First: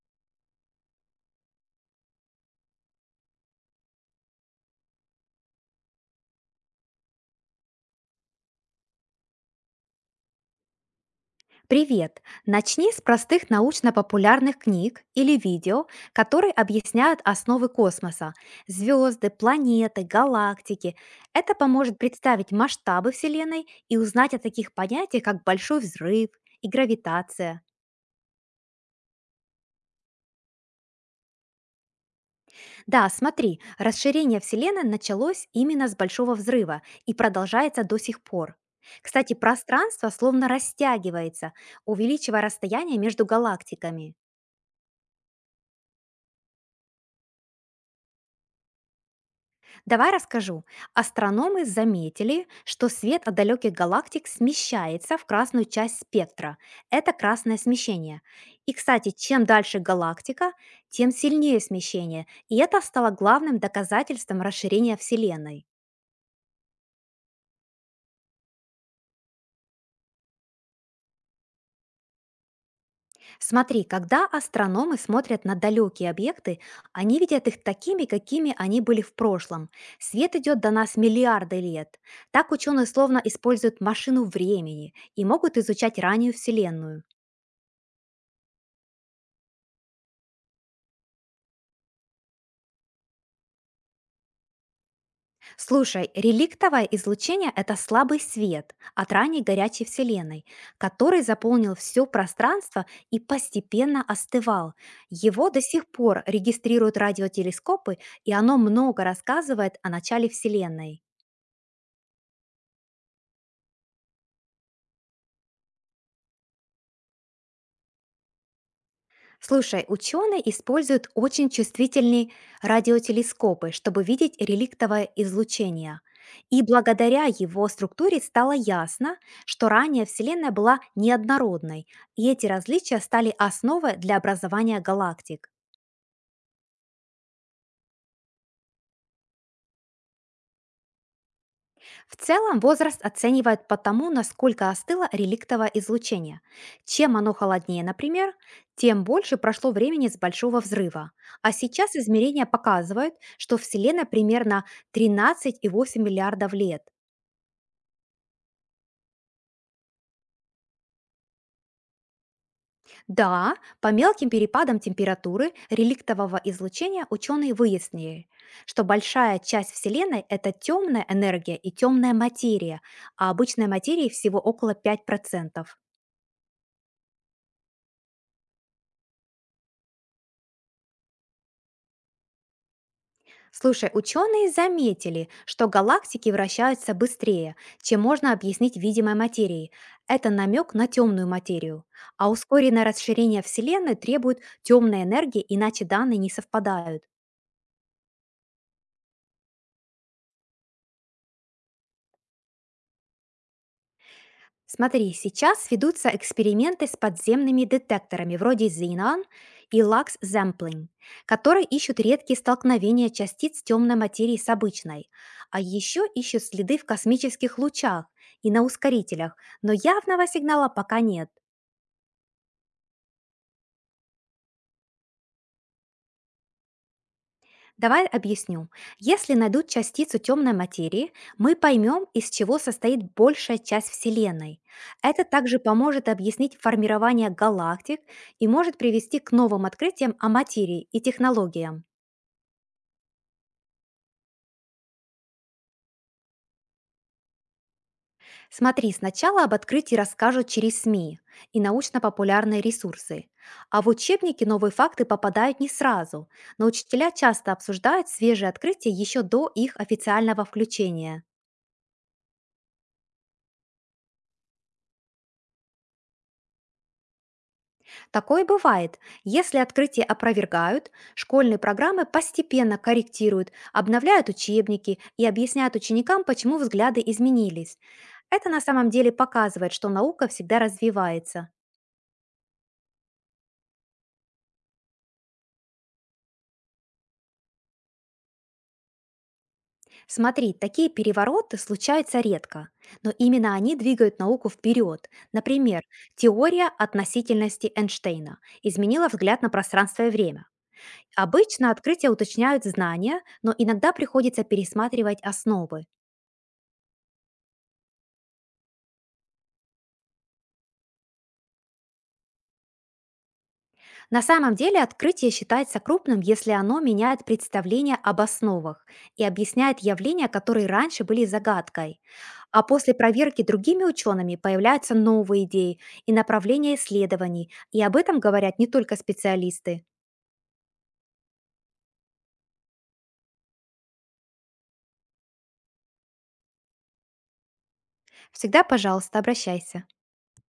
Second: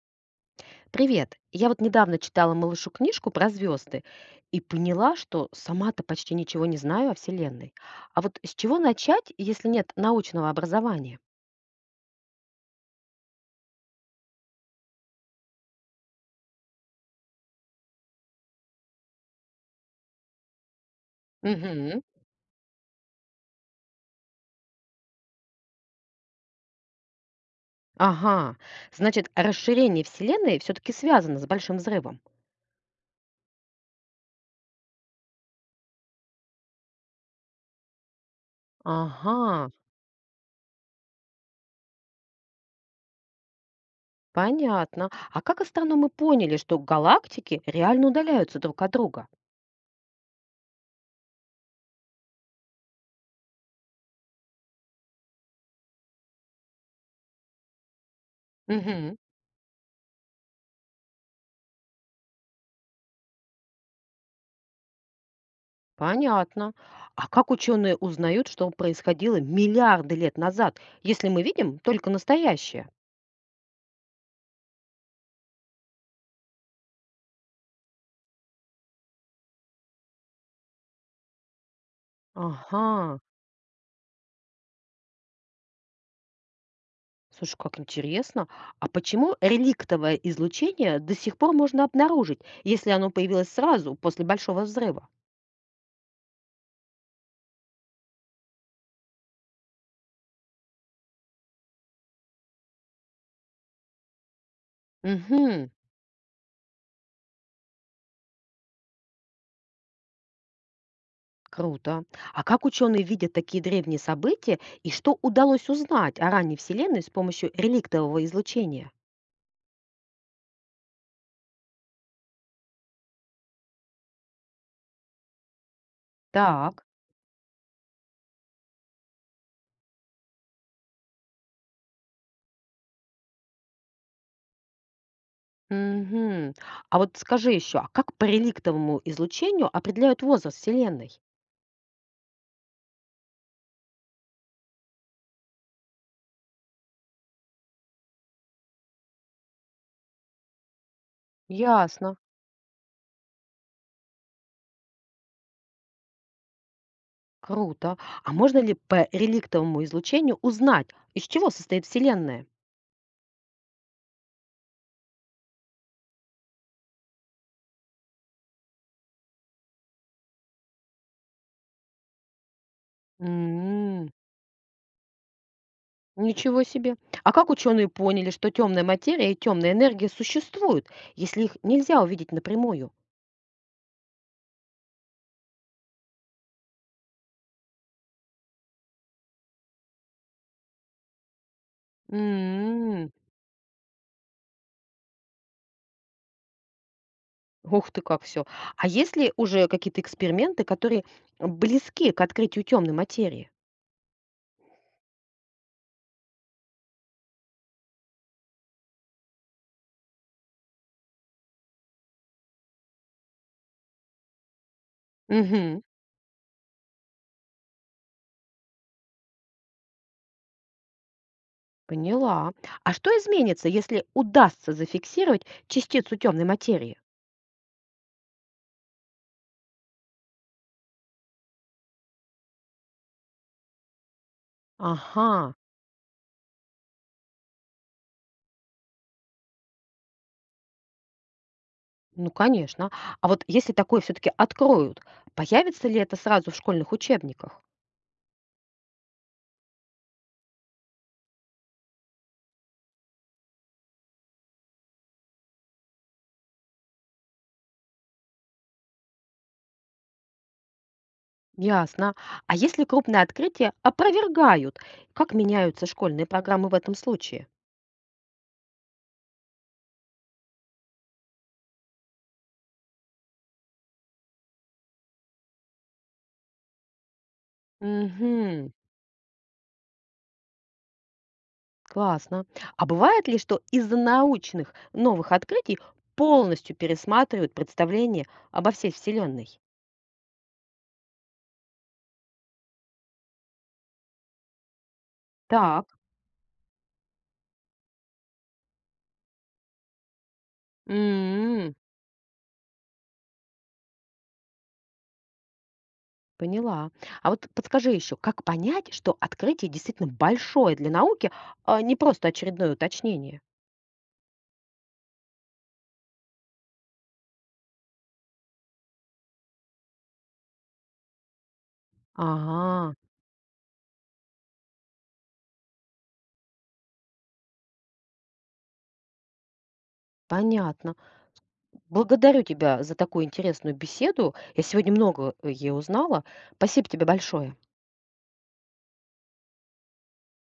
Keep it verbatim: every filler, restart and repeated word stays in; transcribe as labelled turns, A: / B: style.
A: Привет. Я вот недавно читала малышу книжку про звезды и поняла, что сама-то почти ничего не знаю о Вселенной. А вот с чего начать, если нет научного образования?
B: Привет! Начни с простых научно-популярных книг или видео, которые объясняют основы космоса – звезды, планеты, галактики. Это поможет
A: Мгм.
B: представить масштабы Вселенной и узнать о таких понятиях, как большой взрыв и гравитация.
A: Ага, значит, расширение Вселенной все-таки связано с Большим взрывом.
B: Да, смотри, расширение Вселенной началось именно с большого взрыва и продолжается до сих пор. Кстати,
A: Ага,
B: пространство словно растягивается, увеличивая расстояние между галактиками.
A: понятно. А как астрономы поняли, что галактики реально удаляются друг от друга?
B: Давай расскажу. Астрономы заметили, что свет от далеких галактик смещается в красную часть спектра. Это красное смещение. И, кстати,
A: Мгм.
B: чем дальше галактика, тем сильнее смещение. И это стало главным доказательством расширения Вселенной.
A: Понятно. А как ученые узнают, что происходило миллиарды лет назад, если мы видим только настоящее?
B: Смотри, когда астрономы смотрят на далекие объекты, они видят их такими, какими они были в прошлом. Свет идет до нас миллиарды лет. Так ученые словно
A: Ага.
B: используют машину времени и могут изучать раннюю Вселенную.
A: Слушай, как интересно. А почему реликтовое излучение до сих пор можно обнаружить, если оно появилось сразу после Большого взрыва?
B: Слушай, реликтовое излучение – это слабый свет от ранней горячей Вселенной, который заполнил все пространство и постепенно остывал. Его до
A: Угу,
B: сих пор регистрируют радиотелескопы, и оно много рассказывает о начале Вселенной.
A: круто. А как ученые видят такие древние события и что удалось узнать о ранней Вселенной с помощью реликтового излучения?
B: Слушай, ученые используют очень чувствительные радиотелескопы, чтобы видеть реликтовое излучение. И
A: Так.
B: благодаря его структуре стало ясно, что ранее Вселенная была неоднородной, и эти различия стали основой для образования галактик.
A: Угу. А вот скажи еще, а как по реликтовому излучению определяют возраст Вселенной?
B: В целом возраст оценивают по тому, насколько остыло реликтовое излучение. Чем оно холоднее, например, тем больше прошло времени с большого взрыва. А сейчас
A: Ясно.
B: измерения показывают, что Вселенная примерно тринадцать и восемь десятых миллиардов лет.
A: Круто. А можно ли по реликтовому излучению узнать, из чего состоит Вселенная?
B: Да, по мелким перепадам температуры реликтового излучения ученые выяснили, что большая часть Вселенной – это темная энергия и темная материя, а обычной материи
A: М,
B: всего около пяти процентов.
A: ничего себе. А как ученые поняли, что темная материя и темная энергия существуют, если их нельзя увидеть напрямую?
B: Слушай, ученые заметили, что галактики вращаются быстрее, чем можно объяснить видимой материей. Это намек на темную материю. А ускоренное
A: М,
B: расширение Вселенной требует темной энергии, иначе данные не совпадают.
A: ух ты, как все. А есть ли уже какие-то эксперименты, которые близки к открытию темной материи?
B: Смотри, сейчас ведутся эксперименты с подземными детекторами вроде Xenon и Lux Sampling, которые ищут редкие столкновения частиц темной материи с обычной, а
A: Мгм,
B: еще ищут следы в космических лучах и на ускорителях, но явного сигнала пока нет.
A: поняла. А что изменится, если удастся зафиксировать частицу темной материи?
B: Давай объясню. Если найдут частицу темной материи, мы поймем, из чего состоит большая часть Вселенной. Это
A: Ага.
B: также поможет объяснить формирование галактик и может привести к новым открытиям о материи и технологиям.
A: Ну, конечно. А вот если такое все-таки откроют, появится ли это сразу в школьных учебниках?
B: Смотри, сначала об открытии расскажут через СМИ и научно-популярные ресурсы. А в учебники новые факты попадают не сразу, но учителя часто обсуждают свежие открытия еще до их официального включения.
A: Ясно. А если крупное открытие опровергают, как меняются школьные программы в этом случае?
B: Такое бывает. Если открытие опровергают, школьные программы постепенно корректируют, обновляют учебники и объясняют ученикам, почему взгляды изменились. Это на
A: Угу,
B: самом деле показывает, что наука всегда развивается.
A: классно. А бывает ли, что из-за научных новых открытий полностью пересматривают представление обо всей Вселенной?
B: Смотри, такие перевороты случаются редко, но именно они двигают науку вперед. Например,
A: Так.
B: теория относительности Эйнштейна изменила взгляд на пространство и время. Обычно
A: М,
B: открытия уточняют знания, но иногда приходится пересматривать основы.
A: поняла. А вот подскажи еще, как понять, что открытие действительно большое для науки, а не просто очередное уточнение?
B: На самом деле открытие считается крупным, если оно меняет представление об основах и объясняет явления, которые раньше были загадкой. А
A: Ага,
B: после проверки другими учеными появляются новые идеи и направления исследований, и об этом говорят не только специалисты.
A: понятно. Благодарю тебя за такую интересную беседу. Я сегодня много, э, е узнала. Спасибо тебе большое.
B: Всегда, пожалуйста, обращайся.